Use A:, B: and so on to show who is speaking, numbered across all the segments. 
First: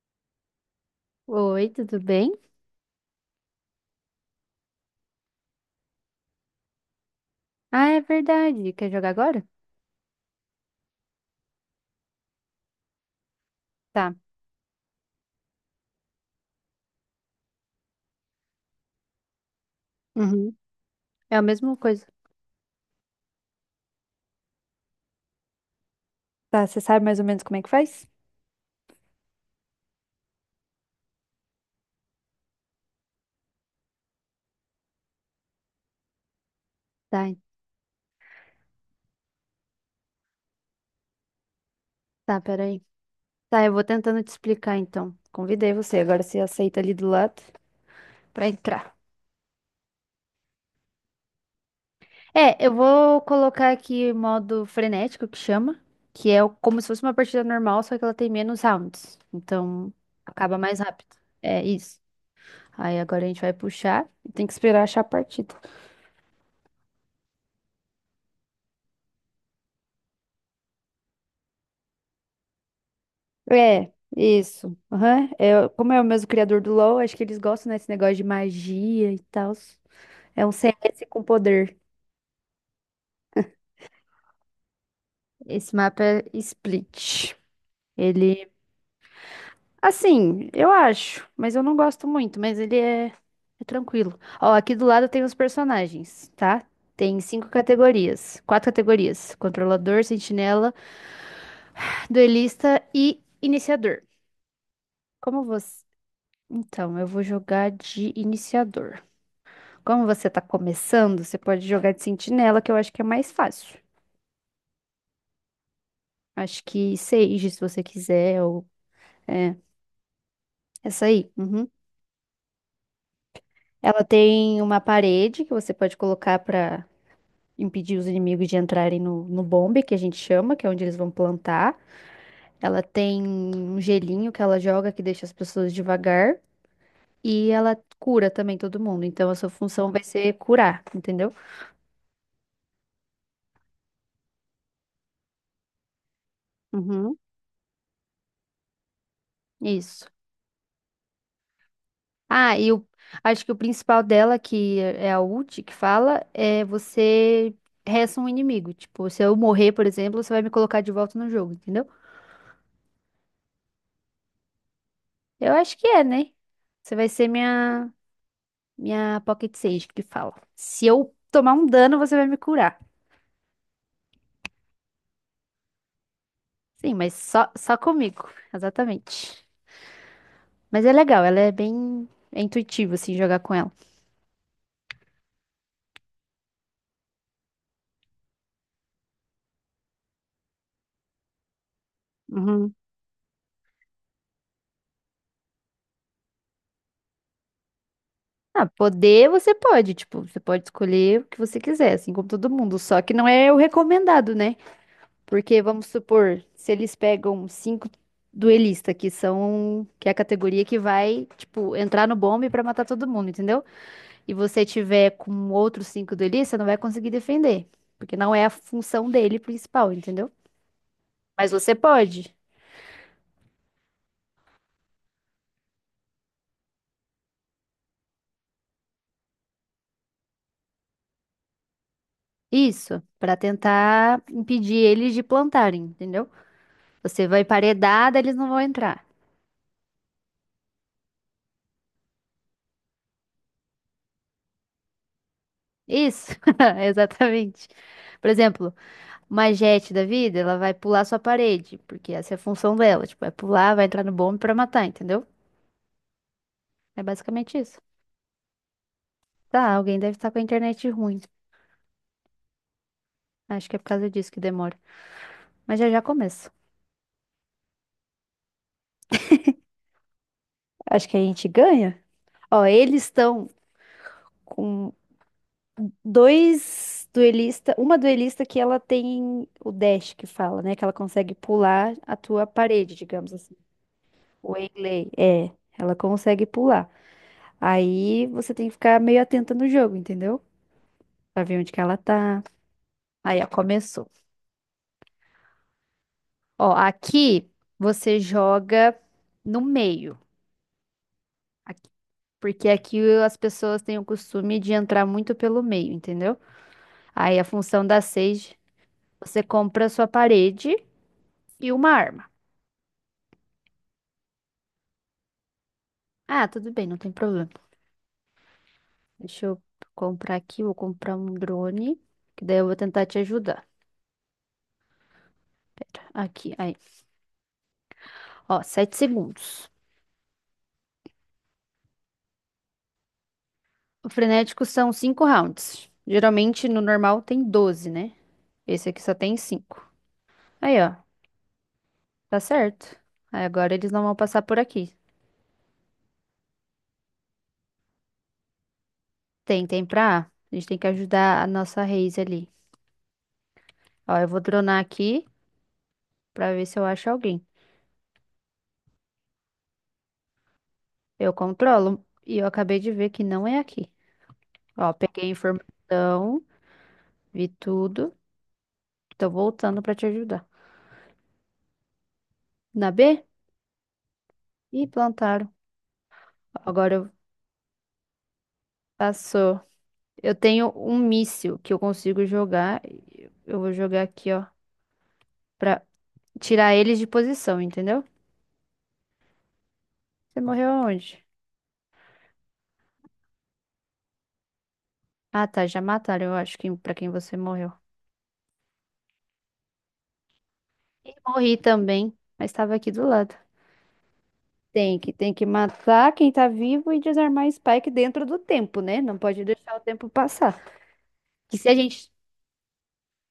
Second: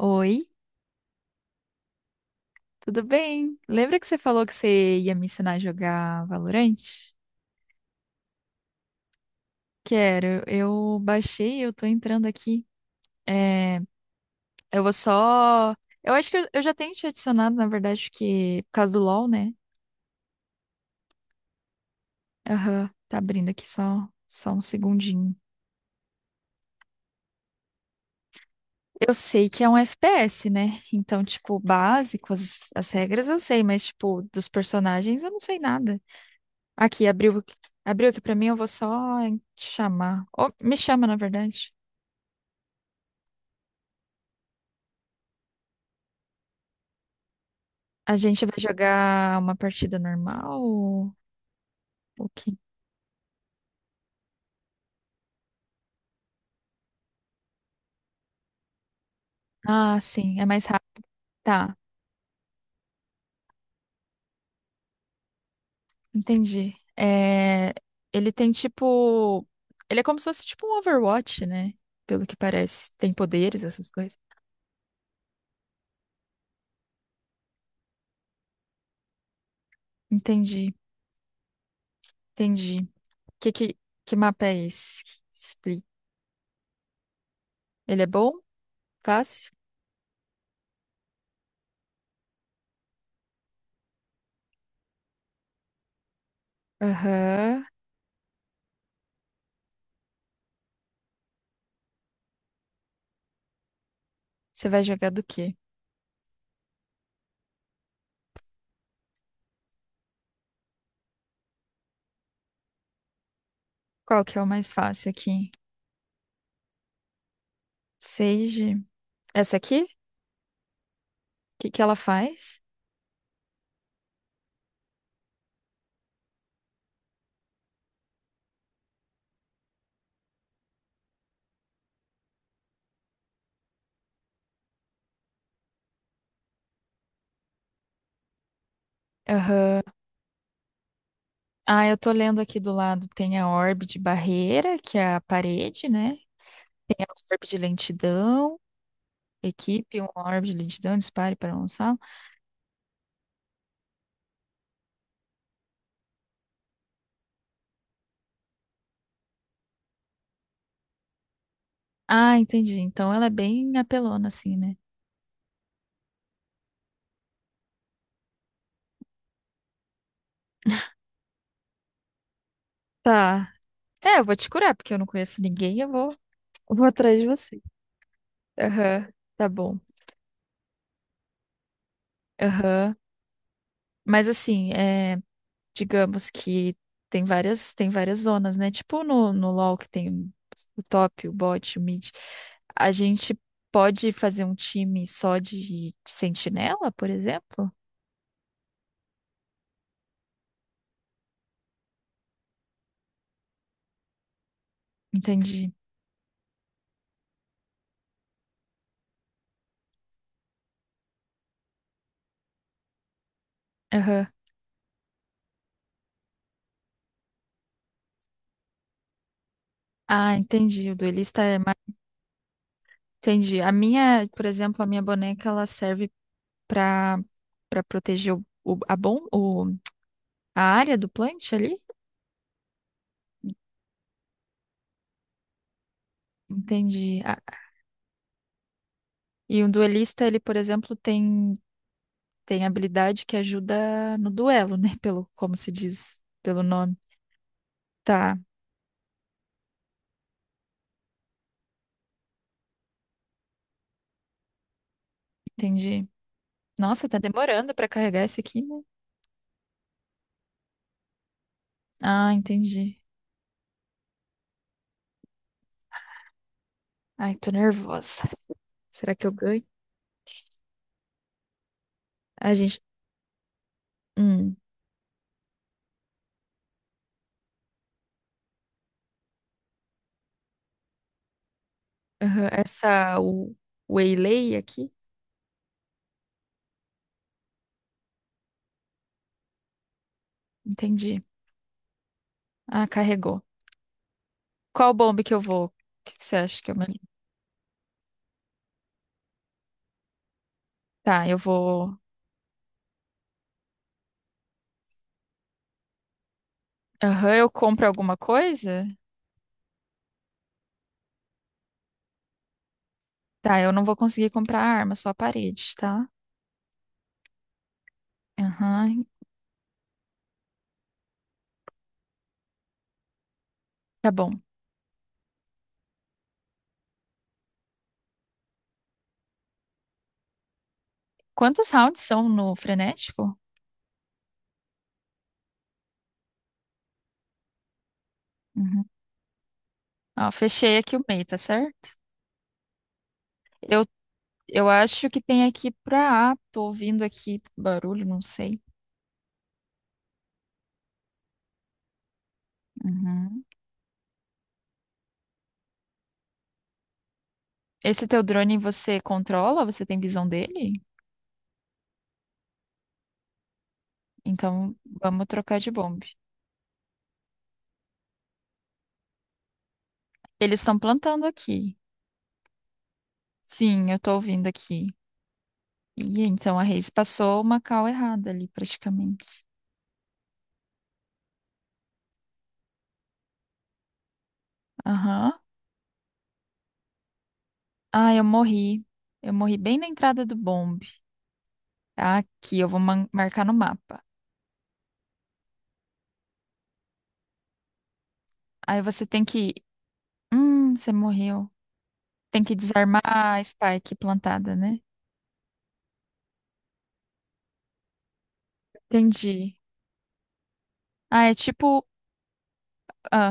A: Oi,
B: Oi, tudo bem?
A: tudo bem? Lembra que você falou que você ia me ensinar a jogar Valorant?
B: Ah, é verdade. Quer jogar agora?
A: Quero, eu baixei, eu tô entrando aqui. É,
B: Tá.
A: eu vou só. Eu acho que eu já tenho te adicionado, na verdade, porque por causa do LoL, né?
B: Uhum. É a mesma coisa.
A: Aham, tá abrindo aqui só, um segundinho.
B: Tá, você sabe mais ou menos como é que faz?
A: Eu sei que é um FPS, né? Então, tipo, básico, as regras eu sei, mas, tipo, dos personagens eu não sei nada. Aqui,
B: Tá, en-
A: abriu aqui pra mim, eu vou só chamar. Ou me chama, na verdade.
B: tá, peraí. Tá, eu vou tentando te explicar então. Convidei você, agora você aceita ali do lado
A: A gente
B: pra
A: vai
B: entrar.
A: jogar uma partida normal ou o quê?
B: É, eu vou colocar aqui o modo frenético que chama, que é como se fosse uma partida normal, só que ela tem menos rounds. Então,
A: Ah, sim, é
B: acaba
A: mais
B: mais
A: rápido.
B: rápido. É
A: Tá,
B: isso. Aí agora a gente vai puxar. Tem que esperar achar a partida.
A: entendi. É, ele tem tipo. Ele é como se fosse tipo um Overwatch, né? Pelo que parece. Tem poderes, essas
B: É,
A: coisas.
B: isso. Aham. É, como é o mesmo criador do LoL, acho que eles gostam, né, desse negócio de magia e tal. É um
A: Entendi,
B: CS com poder.
A: entendi. Que, que, que mapa é esse?
B: Esse
A: Split.
B: mapa é Split.
A: Ele é bom?
B: Ele,
A: Fácil?
B: assim, eu acho, mas eu não gosto muito, mas ele é, é tranquilo. Ó, aqui do lado tem os personagens, tá? Tem cinco
A: Aham.
B: categorias, quatro categorias: controlador, sentinela, duelista e iniciador.
A: Você vai jogar do
B: Como
A: quê?
B: você? Então, eu vou jogar de iniciador. Como você tá começando, você pode jogar de sentinela, que eu acho que é mais fácil.
A: Qual que é o mais fácil aqui?
B: Acho que Sage, se você quiser,
A: Sage?
B: ou... É,
A: Essa aqui? O
B: essa aí.
A: que
B: Uhum.
A: que ela faz?
B: Ela tem uma parede que você pode colocar pra impedir os inimigos de entrarem no, no bombe, que a gente chama, que é onde eles vão plantar. Ela tem um gelinho que ela joga que deixa as pessoas devagar. E ela cura também todo mundo. Então, a sua
A: Aham.
B: função vai ser curar, entendeu?
A: Ah, eu tô lendo aqui do lado, tem a orbe de barreira, que é a parede, né? Tem a
B: Uhum.
A: orbe de lentidão, equipe,
B: Isso.
A: uma orbe de lentidão, dispare para lançar.
B: Ah, acho que o principal dela, que é a ult, que fala, é você resta um inimigo. Tipo, se eu morrer, por exemplo, você vai me colocar de volta no jogo, entendeu?
A: Ah, entendi. Então ela é bem apelona, assim, né?
B: Eu acho que é, né? Você vai ser minha Pocket Sage, que fala. Se eu tomar um dano, você vai me curar.
A: Tá. É, eu vou te curar, porque eu não conheço ninguém, eu vou. Eu vou
B: Sim, mas
A: atrás de
B: só,
A: você.
B: só comigo,
A: Aham,
B: exatamente.
A: tá bom.
B: Mas é legal, ela é bem intuitivo,
A: Aham.
B: assim, jogar com ela.
A: Mas assim, é, digamos que tem várias zonas, né? Tipo no, no LoL que tem o top, o bot, o mid.
B: Uhum.
A: A gente pode fazer um time só de sentinela, por exemplo?
B: Ah, poder você pode, tipo, você pode escolher o que você quiser, assim como todo mundo, só que não é o recomendado, né? Porque
A: Entendi.
B: vamos supor, se eles pegam cinco duelistas, que é a categoria que vai, tipo, entrar no bombe pra matar todo mundo, entendeu?
A: Aham.
B: E você tiver com outros cinco duelistas, não vai conseguir defender, porque não é a função dele principal, entendeu?
A: Ah, entendi. O duelista
B: Mas
A: é
B: você
A: mais...
B: pode.
A: Entendi. A minha, por exemplo, a minha boneca, ela serve pra para proteger o- a, bom, o, a área do plant ali.
B: Isso, pra tentar impedir eles de plantarem, entendeu?
A: Entendi.
B: Você
A: Ah,
B: vai emparedada, eles não vão entrar.
A: e um duelista, ele, por exemplo, tem tem habilidade que ajuda no duelo, né? Pelo, como se diz,
B: Isso,
A: pelo nome.
B: exatamente. Por
A: Tá,
B: exemplo, uma Jett da vida, ela vai pular sua parede, porque essa é a função dela. Tipo, vai pular, vai entrar no bombe pra matar, entendeu?
A: entendi.
B: É
A: Nossa, tá
B: basicamente
A: demorando
B: isso.
A: pra carregar esse aqui, né?
B: Tá, alguém deve estar com a internet ruim.
A: Ah, entendi.
B: Acho que é por causa disso que demora. Mas já já começa.
A: Ai, tô nervosa. Será que eu ganho?
B: Acho que a gente ganha.
A: A
B: Ó,
A: gente.
B: eles estão
A: Hum,
B: com dois duelista, uma duelista que ela tem o dash que fala, né? Que ela consegue pular a tua
A: aham,
B: parede,
A: essa.
B: digamos
A: O
B: assim. O
A: Waylay aqui?
B: Waylay, é, ela consegue pular. Aí você tem que ficar meio atenta no jogo, entendeu?
A: Entendi.
B: Pra ver onde que ela tá.
A: Ah,
B: Aí,
A: carregou.
B: ó, começou.
A: Qual bomba que eu vou? O que que você acha que
B: Ó,
A: eu melhor?
B: aqui você joga no meio.
A: Tá, eu
B: Aqui-
A: vou.
B: Porque aqui as pessoas têm o costume de entrar muito pelo meio, entendeu?
A: Aham,
B: Aí a
A: eu
B: função
A: compro
B: da
A: alguma
B: Sage,
A: coisa?
B: você compra a sua parede e uma arma.
A: Tá, eu não vou conseguir comprar arma, só a parede, tá?
B: Ah, tudo bem, não tem problema.
A: Aham,
B: Deixa eu comprar aqui, vou comprar um drone, que daí eu vou tentar te ajudar.
A: tá bom.
B: Pera, aqui, aí. Ó, 7 segundos.
A: Quantos rounds são no frenético?
B: O frenético são 5 rounds. Geralmente no normal tem 12, né?
A: Uhum.
B: Esse aqui só tem cinco.
A: Ó, fechei
B: Aí,
A: aqui
B: ó,
A: o meio, tá certo?
B: tá certo. Aí agora
A: Eu,
B: eles não vão passar por
A: eu
B: aqui.
A: acho que tem aqui pra A. Tô ouvindo aqui barulho, não sei.
B: Tem pra A. A gente tem que ajudar a nossa Reis ali.
A: Uhum.
B: Ó, eu vou dronar aqui pra ver se eu acho alguém.
A: Esse teu drone você controla? Você tem visão dele?
B: Eu controlo e eu acabei de ver que não é aqui.
A: Então
B: Ó,
A: vamos
B: peguei a
A: trocar de bomba.
B: informação, vi tudo. Tô voltando pra te ajudar.
A: Eles estão plantando aqui.
B: Na B?
A: Sim, eu tô ouvindo
B: Ih,
A: aqui.
B: plantaram.
A: E então a Reis
B: Agora eu
A: passou uma cal errada ali, praticamente.
B: passou. Eu tenho um míssil que eu consigo jogar. Eu vou jogar aqui, ó,
A: Aham.
B: pra tirar eles de posição, entendeu?
A: Ah, eu morri. Eu morri bem na entrada do
B: Você morreu
A: bombe.
B: aonde?
A: Aqui, eu vou marcar no mapa.
B: Ah, tá, já mataram, eu acho que pra quem você morreu.
A: Aí você tem que. Você
B: E
A: morreu.
B: morri também,
A: Tem
B: mas
A: que
B: tava aqui
A: desarmar
B: do lado.
A: a spike plantada, né?
B: Tem que matar quem tá vivo e desarmar Spike dentro do tempo, né? Não pode
A: Entendi.
B: deixar o tempo passar.
A: Ah, é
B: Que se a
A: tipo.
B: gente.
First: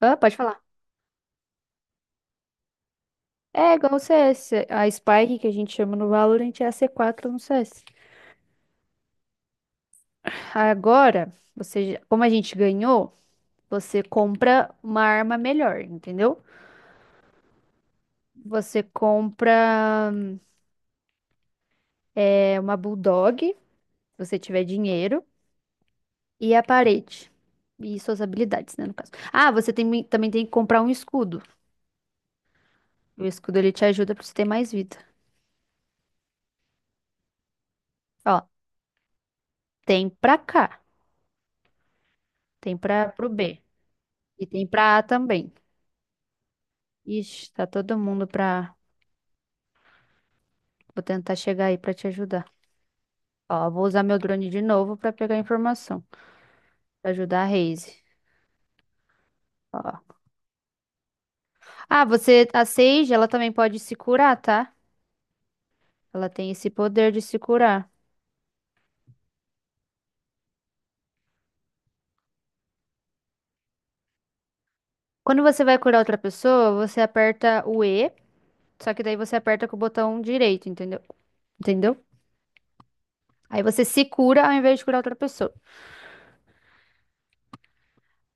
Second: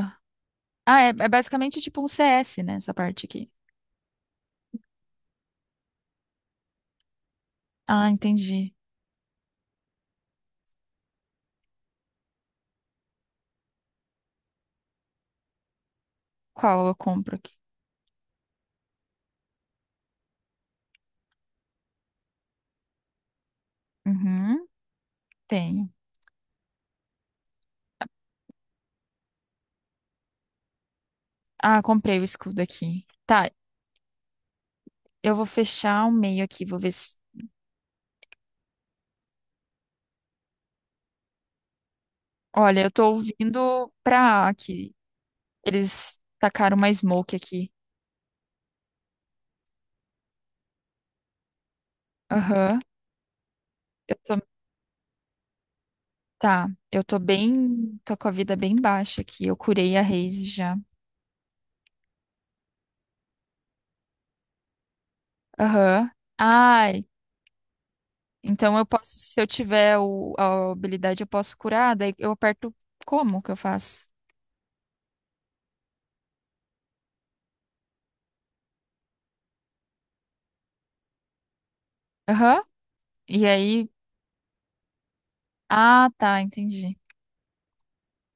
B: Ah, pode falar.
A: ah é, é basicamente tipo um CS, né? Essa parte aqui.
B: É igual o CS. A Spike que a gente chama no Valorant é a C4 no CS.
A: Ah, entendi.
B: Agora, você, já- como a gente ganhou, você compra uma arma melhor, entendeu?
A: Qual eu compro aqui?
B: Você compra é, uma Bulldog, se você tiver
A: Uhum,
B: dinheiro.
A: tenho.
B: E a parede. E suas habilidades, né, no caso. Ah, você tem- também tem que comprar um escudo.
A: Ah, comprei o escudo aqui.
B: O
A: Tá,
B: escudo ele te ajuda pra você ter mais vida.
A: eu vou fechar o meio aqui, vou ver se.
B: Ó, tem pra cá, tem
A: Olha, eu tô
B: pra pro B
A: ouvindo pra
B: e
A: A
B: tem
A: aqui.
B: pra A também.
A: Eles tacaram uma smoke
B: Ixi, tá
A: aqui.
B: todo mundo pra. Vou tentar chegar aí pra te ajudar.
A: Aham.
B: Ó, vou usar
A: Eu
B: meu
A: tô.
B: drone de novo pra pegar informação,
A: Tá, eu
B: pra
A: tô
B: ajudar a
A: bem.
B: Raze.
A: Tô com a vida bem baixa aqui. Eu curei a
B: Ó.
A: Raze já.
B: Ah, você a Sage, ela também pode se curar, tá?
A: Aham.
B: Ela tem esse
A: Ai,
B: poder de se curar.
A: então eu posso, se eu tiver o, a habilidade, eu posso curar, daí eu aperto como que eu faço?
B: Quando você vai curar outra pessoa, você aperta o E. Só que daí você aperta com o botão direito, entendeu? Entendeu?
A: Aham. E
B: Aí você
A: aí,
B: se cura ao invés de curar outra pessoa.
A: ah, tá, entendi.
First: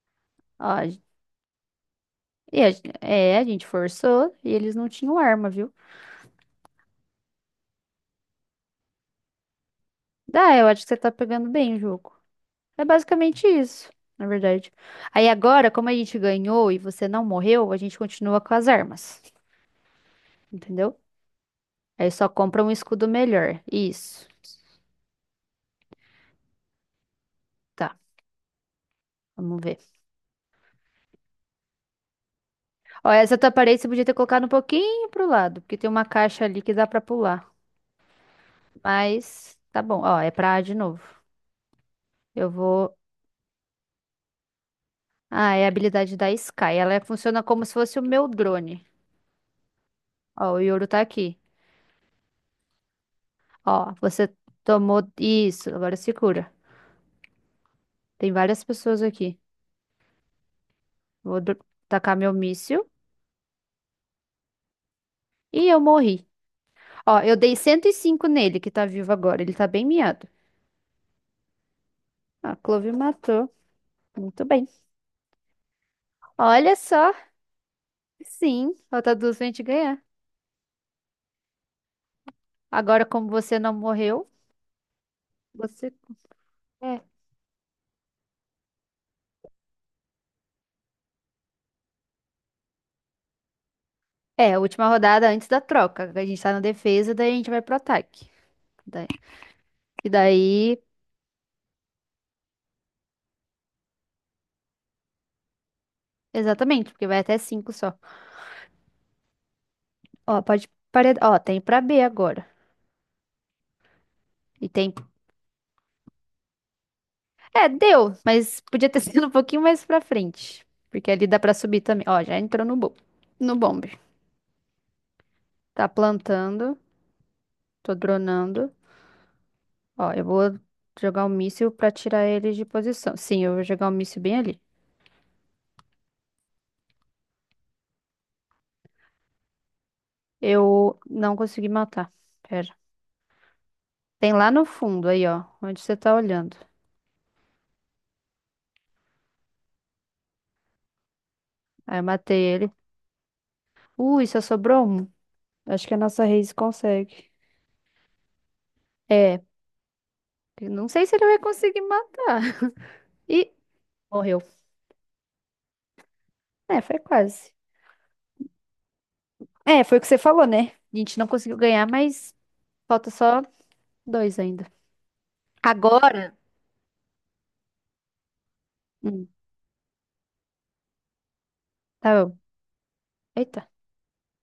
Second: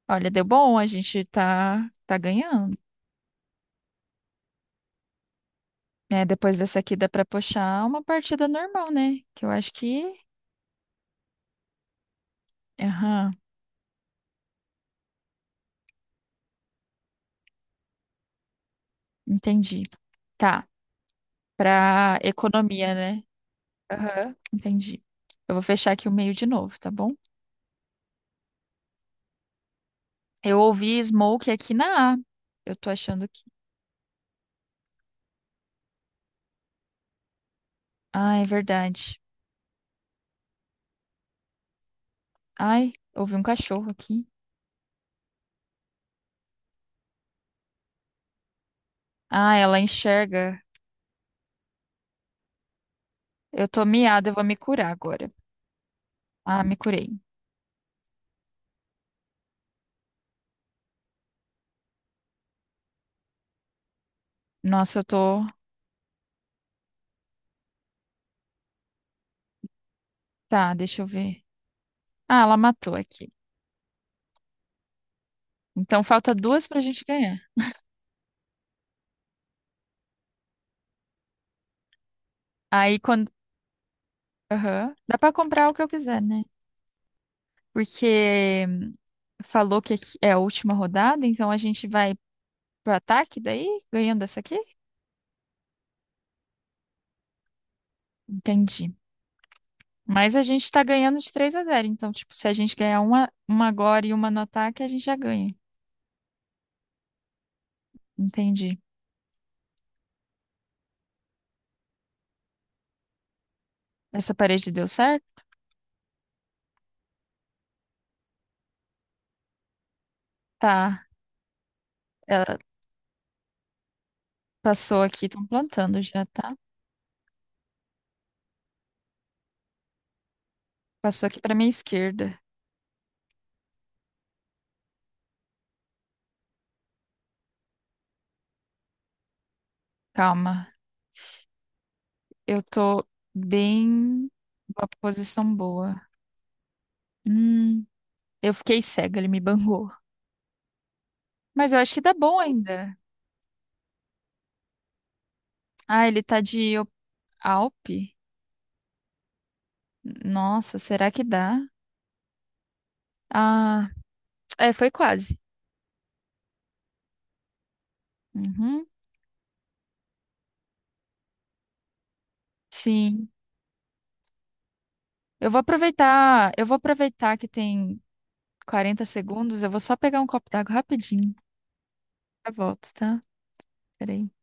A: Olha, deu
B: Ó,
A: bom, a gente tá ganhando.
B: a gente forçou e eles não tinham arma, viu?
A: É, depois dessa aqui dá pra puxar uma partida normal, né? Que eu acho que,
B: Dá, eu acho que você tá pegando bem o jogo. É
A: aham,
B: basicamente isso, na verdade. Aí agora, como a gente ganhou e você não morreu, a gente continua com as armas,
A: entendi. Tá,
B: entendeu? Aí
A: pra
B: só compra um
A: economia,
B: escudo
A: né?
B: melhor. Isso.
A: Aham, entendi. Eu vou fechar aqui o meio de novo, tá bom?
B: Tá, vamos ver.
A: Eu ouvi Smoke aqui na A. Eu tô
B: Ó,
A: achando
B: essa
A: que
B: tua parede você podia ter colocado um pouquinho pro lado, porque tem uma caixa ali que dá pra pular.
A: ah, é verdade.
B: Mas tá bom, ó, é pra A de novo. Eu
A: Ai,
B: vou.
A: ouvi um cachorro aqui.
B: Ah, é a habilidade da Sky. Funciona como se fosse o meu drone.
A: Ah, ela
B: Ó, o
A: enxerga.
B: Yoru tá aqui.
A: Eu tô
B: Ó,
A: miada,
B: você
A: eu vou me curar
B: tomou
A: agora.
B: isso. Agora se cura.
A: Ah, me curei.
B: Tem várias pessoas aqui. Vou dro- tacar meu míssil.
A: Nossa, eu tô.
B: E eu morri. Ó, eu dei 105 nele, que tá vivo agora. Ele tá bem miado.
A: Tá, deixa eu ver. Ah,
B: Ó, a
A: ela
B: Clove
A: matou aqui.
B: matou. Muito bem.
A: Então falta duas
B: Olha
A: pra gente
B: só.
A: ganhar.
B: Sim, falta duas pra gente ganhar.
A: Aí
B: Agora, como
A: quando.
B: você não morreu,
A: Aham. Dá pra comprar o que eu
B: você.
A: quiser, né?
B: É,
A: Porque falou que aqui é a última rodada, então a gente vai pro ataque daí, ganhando essa aqui?
B: é, última rodada antes da troca. A gente tá na defesa, daí a gente vai pro ataque.
A: Entendi.
B: E
A: Mas a gente tá
B: daí,
A: ganhando de 3 a zero. Então, tipo, se a gente ganhar uma agora e uma no ataque, a gente já ganha.
B: exatamente, porque vai até 5 só.
A: Entendi.
B: Ó, pode parar. Ó, tem pra B agora.
A: Essa
B: E
A: parede deu
B: tem.
A: certo?
B: É, deu, mas podia ter sido um pouquinho mais pra frente.
A: Tá.
B: Porque ali dá pra subir também. Ó, já
A: Ela
B: entrou no bom. No bombe.
A: passou aqui, estão
B: Tá
A: plantando já, tá?
B: plantando. Tô dronando. Ó, eu vou
A: Passou
B: jogar um
A: aqui para minha
B: míssil pra tirar
A: esquerda.
B: ele de posição. Sim, eu vou jogar um míssil bem ali.
A: Calma.
B: Eu não consegui matar.
A: Eu
B: Pera.
A: tô bem
B: Tem lá no
A: numa
B: fundo aí, ó.
A: posição
B: Onde
A: boa.
B: você tá olhando.
A: Hum, eu fiquei cega, ele me bangou. Mas eu acho
B: Aí
A: que
B: eu
A: dá bom
B: matei ele.
A: ainda.
B: Ui, só sobrou um. Acho que a
A: Ah, ele
B: nossa
A: tá
B: raise
A: de
B: consegue.
A: Alpe?
B: É, Eu
A: Nossa,
B: não sei
A: será
B: se
A: que
B: ele vai
A: dá?
B: conseguir matar. E
A: Ah,
B: morreu.
A: é, foi quase.
B: É, foi quase.
A: Uhum,
B: É, foi o que você falou, né? A gente não conseguiu ganhar, mas falta
A: sim.
B: só dois ainda. Agora.
A: Eu vou aproveitar que tem 40
B: Hum,
A: segundos, eu vou só pegar um copo d'água rapidinho.
B: tá bom.
A: Já volto, tá?
B: Eita.
A: Peraí.